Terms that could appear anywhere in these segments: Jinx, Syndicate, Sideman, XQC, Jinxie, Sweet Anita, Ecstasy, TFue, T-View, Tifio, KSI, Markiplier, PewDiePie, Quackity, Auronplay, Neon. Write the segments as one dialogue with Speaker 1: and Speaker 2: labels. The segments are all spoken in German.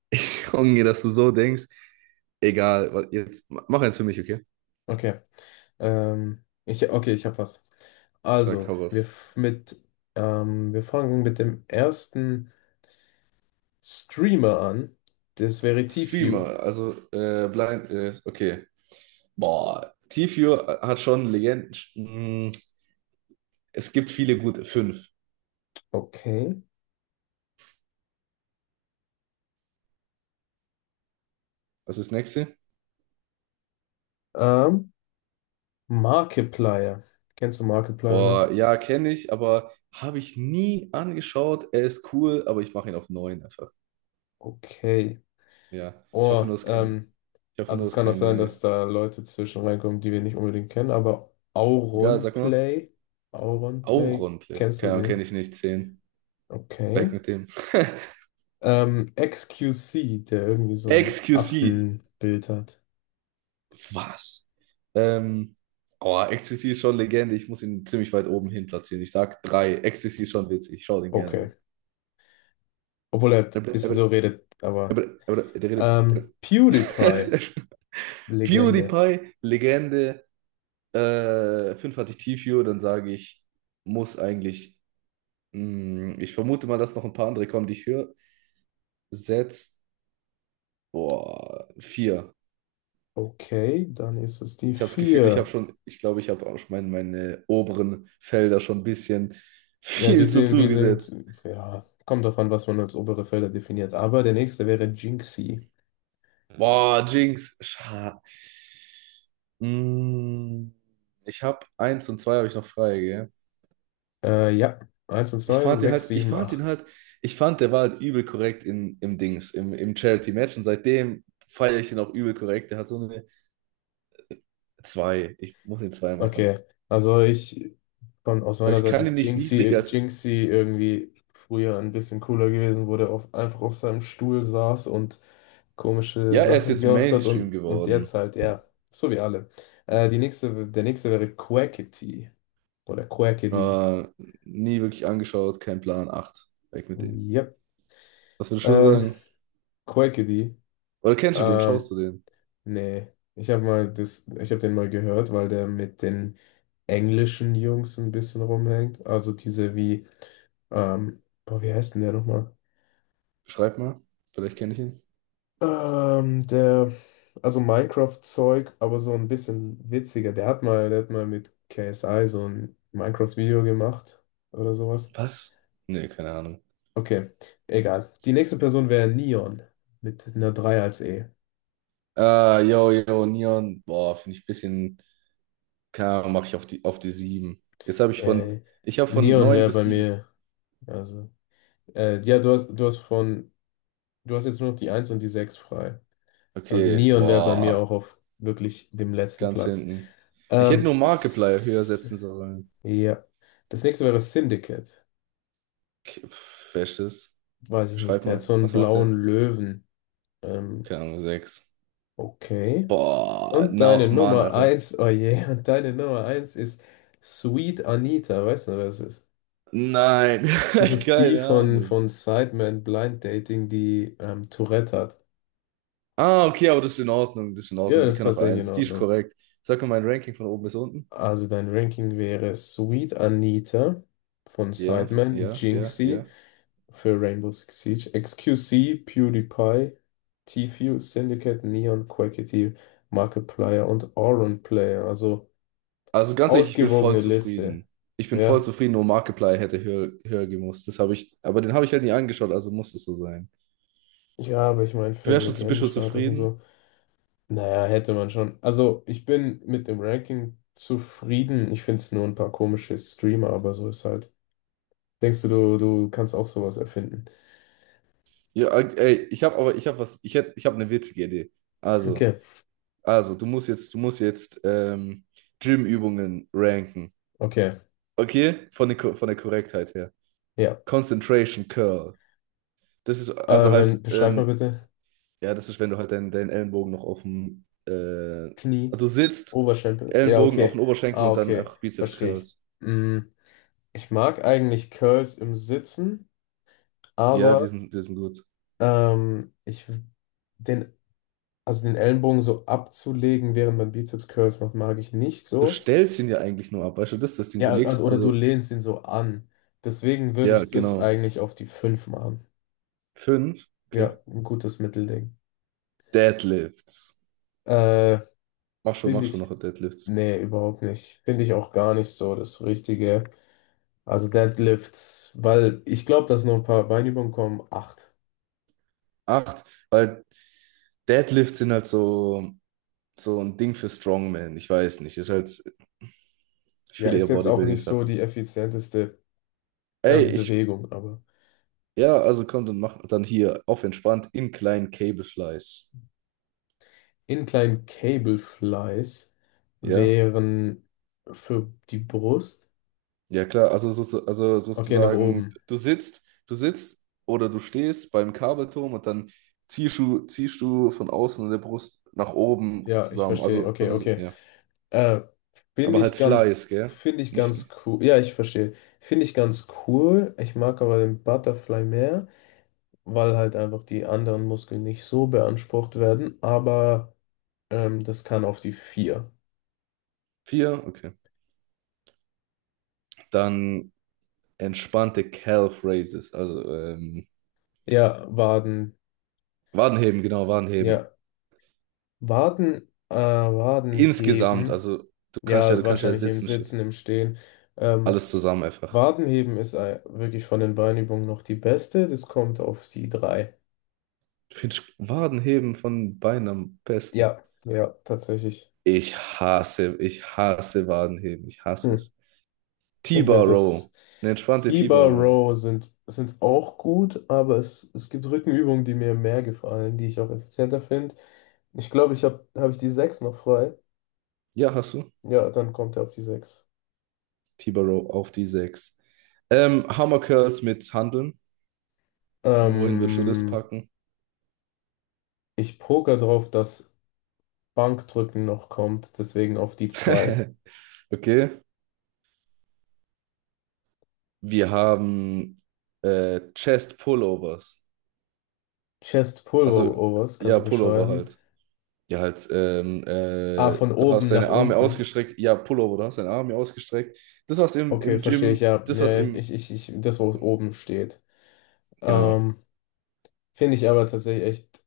Speaker 1: Ich hoffe, dass du so denkst. Egal, weil jetzt mach eins für mich, okay?
Speaker 2: Okay. Okay, ich habe was.
Speaker 1: Sag,
Speaker 2: Also,
Speaker 1: hau raus.
Speaker 2: wir fangen mit dem ersten Streamer an. Das wäre TFue.
Speaker 1: Streamer, also Blind, okay. Boah, Tifio hat schon Legenden. Es gibt viele gute. Fünf.
Speaker 2: Okay.
Speaker 1: Was ist das nächste?
Speaker 2: Ähm, Markiplier. Kennst du Markiplier noch?
Speaker 1: Boah, ja, kenne ich, aber habe ich nie angeschaut. Er ist cool, aber ich mache ihn auf neun einfach.
Speaker 2: Okay.
Speaker 1: Ja, ich hoffe
Speaker 2: Oh,
Speaker 1: nur, es ist keine. Ich hoffe
Speaker 2: also
Speaker 1: nur,
Speaker 2: es
Speaker 1: es ist
Speaker 2: kann auch sein, dass
Speaker 1: keine.
Speaker 2: da Leute zwischen reinkommen, die wir nicht unbedingt kennen, aber
Speaker 1: Egal, sag mal.
Speaker 2: Auronplay. Auronplay,
Speaker 1: Auronplay.
Speaker 2: kennst du
Speaker 1: Keine Ahnung, kenne
Speaker 2: den?
Speaker 1: ich nicht. Zehn. Weg
Speaker 2: Okay.
Speaker 1: mit dem.
Speaker 2: XQC, der irgendwie so ein
Speaker 1: XQC.
Speaker 2: Affenbild hat.
Speaker 1: Was? Ähm, oh, Ecstasy ist schon Legende. Ich muss ihn ziemlich weit oben hin platzieren. Ich sag drei. Ecstasy ist schon witzig. Ich schaue den
Speaker 2: Okay.
Speaker 1: gerne
Speaker 2: Obwohl er ein bisschen so
Speaker 1: an.
Speaker 2: redet, aber. PewDiePie, Legende.
Speaker 1: PewDiePie, Legende. Fünf hatte ich T-View. Muss eigentlich. Ich vermute mal, dass noch ein paar andere kommen, die ich höre. Setz. Boah, vier.
Speaker 2: Okay, dann ist es die
Speaker 1: Ich habe das Gefühl,
Speaker 2: vier.
Speaker 1: ich glaube, ich habe auch schon meine oberen Felder schon ein bisschen
Speaker 2: Ja,
Speaker 1: viel zu zugesetzt.
Speaker 2: ja, kommt drauf an, was man als obere Felder definiert. Aber der nächste wäre Jinxie.
Speaker 1: Boah, Jinx. Scha, mm, ich habe eins und zwei habe ich noch frei, gell?
Speaker 2: Ja, eins und zwei, sechs,
Speaker 1: Ich
Speaker 2: sieben,
Speaker 1: fand ihn
Speaker 2: acht.
Speaker 1: halt, ich fand, der war halt übel korrekt im Dings, im Charity-Match und seitdem feiere ich den auch übel korrekt. Der hat so eine zwei. Ich muss den zwei machen.
Speaker 2: Okay, also ich aus
Speaker 1: Weil
Speaker 2: meiner
Speaker 1: ich
Speaker 2: Seite
Speaker 1: kann ihn
Speaker 2: ist
Speaker 1: nicht niedriger
Speaker 2: Jinxie,
Speaker 1: als.
Speaker 2: Jinxie irgendwie früher ein bisschen cooler gewesen, wo der einfach auf seinem Stuhl saß und komische
Speaker 1: Ja, er ist
Speaker 2: Sachen
Speaker 1: jetzt
Speaker 2: gemacht hat
Speaker 1: Mainstream
Speaker 2: und
Speaker 1: geworden.
Speaker 2: jetzt halt, ja, so wie alle. Der nächste wäre Quackity oder Quackity.
Speaker 1: Aber nie wirklich angeschaut, kein Plan. Acht. Weg mit dem.
Speaker 2: Yep.
Speaker 1: Was würdest du
Speaker 2: Ähm,
Speaker 1: sagen?
Speaker 2: Quackity.
Speaker 1: Oder kennst du den?
Speaker 2: Ähm,
Speaker 1: Schaust du den?
Speaker 2: nee, ich habe den mal gehört, weil der mit den englischen Jungs ein bisschen rumhängt. Also diese, boah, wie heißt denn der nochmal?
Speaker 1: Schreib mal. Vielleicht kenne ich ihn.
Speaker 2: Ähm, der, also Minecraft-Zeug, aber so ein bisschen witziger. Der hat mal mit KSI so ein Minecraft-Video gemacht oder sowas.
Speaker 1: Was? Nee, keine Ahnung.
Speaker 2: Okay, egal. Die nächste Person wäre Neon mit einer 3 als E.
Speaker 1: Ah, yo, yo, Neon. Boah, finde ich ein bisschen. Keine Ahnung, mache ich auf auf die 7. Jetzt habe ich von.
Speaker 2: Äh,
Speaker 1: Ich habe von
Speaker 2: Neon
Speaker 1: neun
Speaker 2: wäre
Speaker 1: bis
Speaker 2: bei
Speaker 1: sieben.
Speaker 2: mir, also, ja, du hast jetzt nur noch die eins und die 6 frei. Also
Speaker 1: Okay,
Speaker 2: Neon wäre bei mir
Speaker 1: boah,
Speaker 2: auch auf wirklich dem letzten
Speaker 1: ganz
Speaker 2: Platz.
Speaker 1: hinten. Ich hätte nur Markiplier höher
Speaker 2: S
Speaker 1: setzen sollen.
Speaker 2: ja. Das nächste wäre Syndicate.
Speaker 1: K- pf, wer ist das?
Speaker 2: Weiß ich nicht,
Speaker 1: Beschreib
Speaker 2: der hat so
Speaker 1: mal,
Speaker 2: einen
Speaker 1: was macht
Speaker 2: blauen
Speaker 1: der?
Speaker 2: Löwen. Ähm,
Speaker 1: Keine Ahnung, sechs.
Speaker 2: okay.
Speaker 1: Boah, nach Mann, Alter.
Speaker 2: Oh je, und deine Nummer eins ist Sweet Anita, weißt du, wer das ist?
Speaker 1: Nein,
Speaker 2: Das ist die
Speaker 1: keine
Speaker 2: von,
Speaker 1: Ahnung.
Speaker 2: von Sideman Blind Dating, die Tourette hat.
Speaker 1: Ah, okay, aber das ist in Ordnung, das ist in
Speaker 2: Ja,
Speaker 1: Ordnung. Die
Speaker 2: das ist
Speaker 1: kann auf
Speaker 2: tatsächlich in
Speaker 1: eins. Die ist
Speaker 2: Ordnung.
Speaker 1: korrekt. Sag mir mein Ranking von oben bis unten.
Speaker 2: Also dein Ranking wäre Sweet Anita von
Speaker 1: Ja,
Speaker 2: Sideman,
Speaker 1: ja, ja,
Speaker 2: Jinxie,
Speaker 1: ja.
Speaker 2: für Rainbow Six Siege, XQC, PewDiePie, Tfue, Syndicate, Neon, Quackity, Markiplier und Auron Player. Also
Speaker 1: Also ganz ehrlich, ich bin voll
Speaker 2: ausgewogene Liste.
Speaker 1: zufrieden. Ich bin voll
Speaker 2: Ja.
Speaker 1: zufrieden, nur Markiplier hätte höher gemusst. Das habe ich, aber den habe ich halt nie angeschaut, also muss es so sein.
Speaker 2: Ja, aber ich meine, für einen
Speaker 1: Bist du
Speaker 2: Legendenstatus und
Speaker 1: zufrieden?
Speaker 2: so. Naja, hätte man schon. Also, ich bin mit dem Ranking zufrieden. Ich finde es nur ein paar komische Streamer, aber so ist halt. Denkst du kannst auch sowas erfinden?
Speaker 1: Ja, ey, ich habe eine witzige Idee. Also,
Speaker 2: Okay,
Speaker 1: also, du musst jetzt Gym-Übungen ranken.
Speaker 2: okay,
Speaker 1: Okay? Von der, Ko- von der Korrektheit her.
Speaker 2: ja.
Speaker 1: Concentration Curl. Das ist also halt
Speaker 2: Wenn, beschreib mal
Speaker 1: ähm.
Speaker 2: bitte.
Speaker 1: Ja, das ist, wenn du halt deinen Ellenbogen noch auf dem,
Speaker 2: Knie,
Speaker 1: also du sitzt,
Speaker 2: Oberschenkel. Ja,
Speaker 1: Ellenbogen auf
Speaker 2: okay.
Speaker 1: den Oberschenkel
Speaker 2: Ah,
Speaker 1: und dann
Speaker 2: okay.
Speaker 1: auch Bizeps
Speaker 2: Verstehe ich.
Speaker 1: Curls.
Speaker 2: Mm, ich mag eigentlich Curls im Sitzen,
Speaker 1: Ja,
Speaker 2: aber
Speaker 1: die sind gut.
Speaker 2: ähm, ich den, also den Ellenbogen so abzulegen, während man Bizeps Curls macht, mag ich nicht
Speaker 1: Du
Speaker 2: so.
Speaker 1: stellst ihn ja eigentlich nur ab, weißt du, das ist das Ding, du
Speaker 2: Ja, also
Speaker 1: legst,
Speaker 2: oder du
Speaker 1: also,
Speaker 2: lehnst ihn so an. Deswegen würde
Speaker 1: ja,
Speaker 2: ich das
Speaker 1: genau.
Speaker 2: eigentlich auf die 5 machen.
Speaker 1: Fünf,
Speaker 2: Ja,
Speaker 1: okay.
Speaker 2: ein gutes Mittelding.
Speaker 1: Deadlifts.
Speaker 2: Äh,
Speaker 1: Mach
Speaker 2: finde
Speaker 1: schon
Speaker 2: ich,
Speaker 1: noch Deadlifts.
Speaker 2: nee, überhaupt nicht. Finde ich auch gar nicht so das Richtige. Also Deadlifts, weil ich glaube, dass noch ein paar Beinübungen kommen. Acht.
Speaker 1: Acht, weil Deadlifts sind halt so, so ein Ding für Strongman, ich weiß nicht, ist halt, ich
Speaker 2: Ja,
Speaker 1: fühle eher
Speaker 2: ist jetzt auch nicht so
Speaker 1: Bodybuilding-Sachen.
Speaker 2: die effizienteste
Speaker 1: Ey, ich.
Speaker 2: Bewegung, aber
Speaker 1: Ja, also komm, dann mach dann hier auf entspannt in kleinen Cable-Flies.
Speaker 2: Incline Cable Flies
Speaker 1: Ja,
Speaker 2: wären für die Brust.
Speaker 1: ja klar, also, also
Speaker 2: Okay, nach
Speaker 1: sozusagen,
Speaker 2: oben.
Speaker 1: du sitzt oder du stehst beim Kabelturm und dann ziehst du von außen in der Brust nach oben
Speaker 2: Ja, ich
Speaker 1: zusammen.
Speaker 2: verstehe. Okay,
Speaker 1: Also
Speaker 2: okay.
Speaker 1: ja,
Speaker 2: Äh,
Speaker 1: aber halt Flies, gell?
Speaker 2: finde ich
Speaker 1: Nicht,
Speaker 2: ganz
Speaker 1: nicht.
Speaker 2: cool. Ja, ich verstehe. Finde ich ganz cool. Ich mag aber den Butterfly mehr, weil halt einfach die anderen Muskeln nicht so beansprucht werden. Aber das kann auf die vier.
Speaker 1: Vier, okay. Dann entspannte Calf Raises, also
Speaker 2: Ja, Waden.
Speaker 1: Wadenheben, genau, Wadenheben.
Speaker 2: Ja, Waden
Speaker 1: Insgesamt,
Speaker 2: heben.
Speaker 1: also
Speaker 2: Ja,
Speaker 1: du kannst ja
Speaker 2: wahrscheinlich im
Speaker 1: sitzen, stehen.
Speaker 2: Sitzen, im Stehen. Ähm,
Speaker 1: Alles zusammen einfach.
Speaker 2: Waden heben ist wirklich von den Beinübungen noch die beste. Das kommt auf die drei.
Speaker 1: Ich finde Wadenheben von Beinen am besten.
Speaker 2: Ja, ja, tatsächlich.
Speaker 1: Ich hasse Wadenheben. Ich hasse
Speaker 2: Hm.
Speaker 1: es.
Speaker 2: Ich finde
Speaker 1: T-Bar Row.
Speaker 2: das
Speaker 1: Eine entspannte T-Bar
Speaker 2: T-Bar
Speaker 1: Row.
Speaker 2: Row sind auch gut, aber es gibt Rückenübungen, die mir mehr gefallen, die ich auch effizienter finde. Ich glaube, ich habe habe ich die 6 noch frei.
Speaker 1: Ja, hast du?
Speaker 2: Ja, dann kommt er auf die sechs.
Speaker 1: T-Bar Row auf die 6. Hammer Curls mit Handeln. Wohin würdest du das
Speaker 2: Ähm,
Speaker 1: packen?
Speaker 2: ich poker drauf, dass Bankdrücken noch kommt, deswegen auf die zwei.
Speaker 1: Okay. Wir haben Chest Pullovers.
Speaker 2: Chest
Speaker 1: Also,
Speaker 2: Pullovers, kannst
Speaker 1: ja,
Speaker 2: du
Speaker 1: Pullover
Speaker 2: beschreiben?
Speaker 1: halt. Ja, halt,
Speaker 2: Ah, von
Speaker 1: du
Speaker 2: oben
Speaker 1: hast
Speaker 2: nach
Speaker 1: deine Arme
Speaker 2: unten.
Speaker 1: ausgestreckt. Ja, Pullover, du hast deine Arme ausgestreckt.
Speaker 2: Okay,
Speaker 1: Im
Speaker 2: verstehe ich,
Speaker 1: Gym,
Speaker 2: ja.
Speaker 1: das, was
Speaker 2: Ja,
Speaker 1: im.
Speaker 2: das, wo oben steht.
Speaker 1: Genau.
Speaker 2: Ähm, finde ich aber tatsächlich echt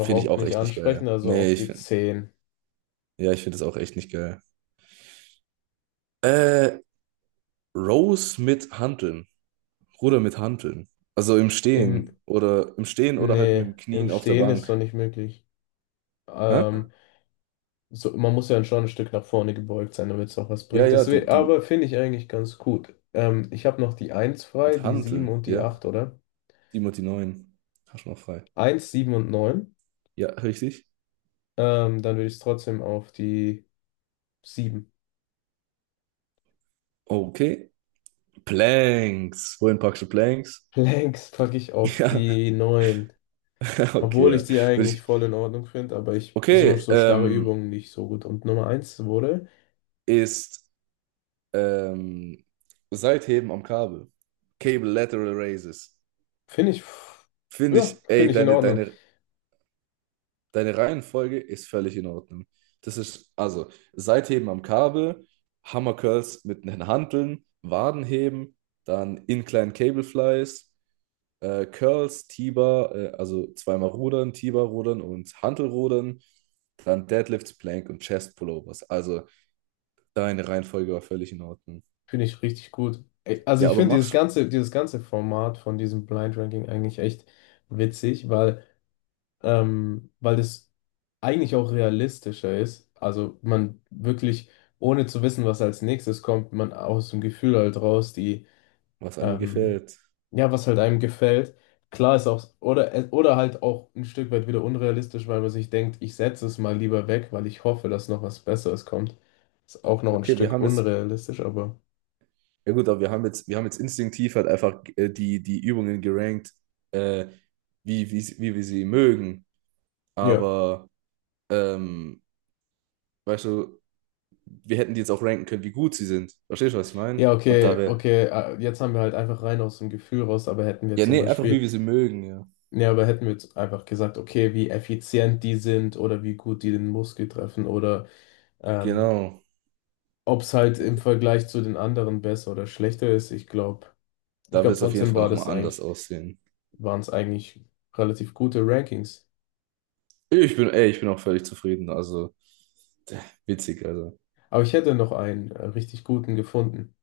Speaker 1: Finde ich auch
Speaker 2: nicht
Speaker 1: echt nicht geil.
Speaker 2: ansprechend, also
Speaker 1: Nee,
Speaker 2: auf
Speaker 1: ich
Speaker 2: die
Speaker 1: finde.
Speaker 2: zehn.
Speaker 1: Ja, ich finde das auch echt nicht geil. Äh, Rows mit Hanteln. Ruder mit Hanteln. Also im
Speaker 2: Im,
Speaker 1: Stehen. Oder im Stehen oder halt mit
Speaker 2: nee,
Speaker 1: dem
Speaker 2: im
Speaker 1: Knien auf der
Speaker 2: Stehen ist
Speaker 1: Bank.
Speaker 2: doch nicht möglich.
Speaker 1: Hä?
Speaker 2: Ähm, so, man muss ja schon ein Stück nach vorne gebeugt sein, damit es auch was
Speaker 1: Ja,
Speaker 2: bringt.
Speaker 1: ja,
Speaker 2: Deswegen,
Speaker 1: du.
Speaker 2: aber finde ich eigentlich ganz gut. Ich habe noch die eins frei,
Speaker 1: Mit
Speaker 2: die sieben
Speaker 1: Hanteln,
Speaker 2: und die
Speaker 1: ja.
Speaker 2: 8 oder?
Speaker 1: sieben und die neun. Hast du noch frei.
Speaker 2: Eins, 7 und neun.
Speaker 1: Ja, richtig.
Speaker 2: Dann würde ich es trotzdem auf die sieben.
Speaker 1: Okay. Planks. Wohin packst du Planks?
Speaker 2: Planks packe ich auf
Speaker 1: Ja.
Speaker 2: die neun.
Speaker 1: Okay,
Speaker 2: Obwohl ich
Speaker 1: ja.
Speaker 2: die
Speaker 1: Würde
Speaker 2: eigentlich
Speaker 1: ich,
Speaker 2: voll in Ordnung finde, aber ich so,
Speaker 1: okay,
Speaker 2: so starre Übungen nicht so gut. Und Nummer eins wurde,
Speaker 1: ist ähm, Seitheben am Kabel. Cable Lateral Raises.
Speaker 2: finde ich,
Speaker 1: Finde ich,
Speaker 2: ja,
Speaker 1: ey,
Speaker 2: finde ich in Ordnung.
Speaker 1: deine Reihenfolge ist völlig in Ordnung. Das ist, also, Seitheben am Kabel, Hammer Curls mit den Hanteln, Wadenheben, dann Incline Cable Flies, Curls, also zweimal Rudern, T-Bar rudern und Hantelrudern, dann Deadlifts, Plank und Chest Pullovers. Also, deine Reihenfolge war völlig in Ordnung.
Speaker 2: Finde ich richtig gut. Ey, also
Speaker 1: Ja,
Speaker 2: ich
Speaker 1: aber
Speaker 2: finde dieses
Speaker 1: mach's,
Speaker 2: ganze, Format von diesem Blind Ranking eigentlich echt witzig, weil das eigentlich auch realistischer ist. Also man wirklich, ohne zu wissen, was als nächstes kommt, man aus dem Gefühl halt raus,
Speaker 1: was einem
Speaker 2: ähm,
Speaker 1: gefällt.
Speaker 2: ja, was halt einem gefällt. Klar ist auch, oder halt auch ein Stück weit wieder unrealistisch, weil man sich denkt, ich setze es mal lieber weg, weil ich hoffe, dass noch was Besseres kommt. Ist auch noch ein
Speaker 1: Okay, wir
Speaker 2: Stück
Speaker 1: haben jetzt,
Speaker 2: unrealistisch, aber
Speaker 1: ja gut, aber wir haben jetzt instinktiv halt einfach die Übungen gerankt, äh, wie wir sie mögen.
Speaker 2: ja.
Speaker 1: Aber, ähm, weißt du, wir hätten die jetzt auch ranken können, wie gut sie sind. Verstehst du, was ich meine?
Speaker 2: Ja,
Speaker 1: Und da
Speaker 2: okay,
Speaker 1: wir,
Speaker 2: okay. Jetzt haben wir halt einfach rein aus dem Gefühl raus, aber hätten wir
Speaker 1: ja,
Speaker 2: zum
Speaker 1: nee, einfach wie
Speaker 2: Beispiel,
Speaker 1: wir sie mögen, ja.
Speaker 2: nee, aber hätten wir jetzt einfach gesagt, okay, wie effizient die sind oder wie gut die den Muskel treffen oder ähm,
Speaker 1: Genau.
Speaker 2: ob es halt im
Speaker 1: Und
Speaker 2: Vergleich zu den anderen besser oder schlechter ist. Ich glaube, ich
Speaker 1: da
Speaker 2: glaube
Speaker 1: wird es auf jeden
Speaker 2: trotzdem
Speaker 1: Fall nochmal anders aussehen.
Speaker 2: waren es eigentlich relativ gute Rankings.
Speaker 1: Ich bin auch völlig zufrieden. Also, witzig, also.
Speaker 2: Aber ich hätte noch einen richtig guten gefunden.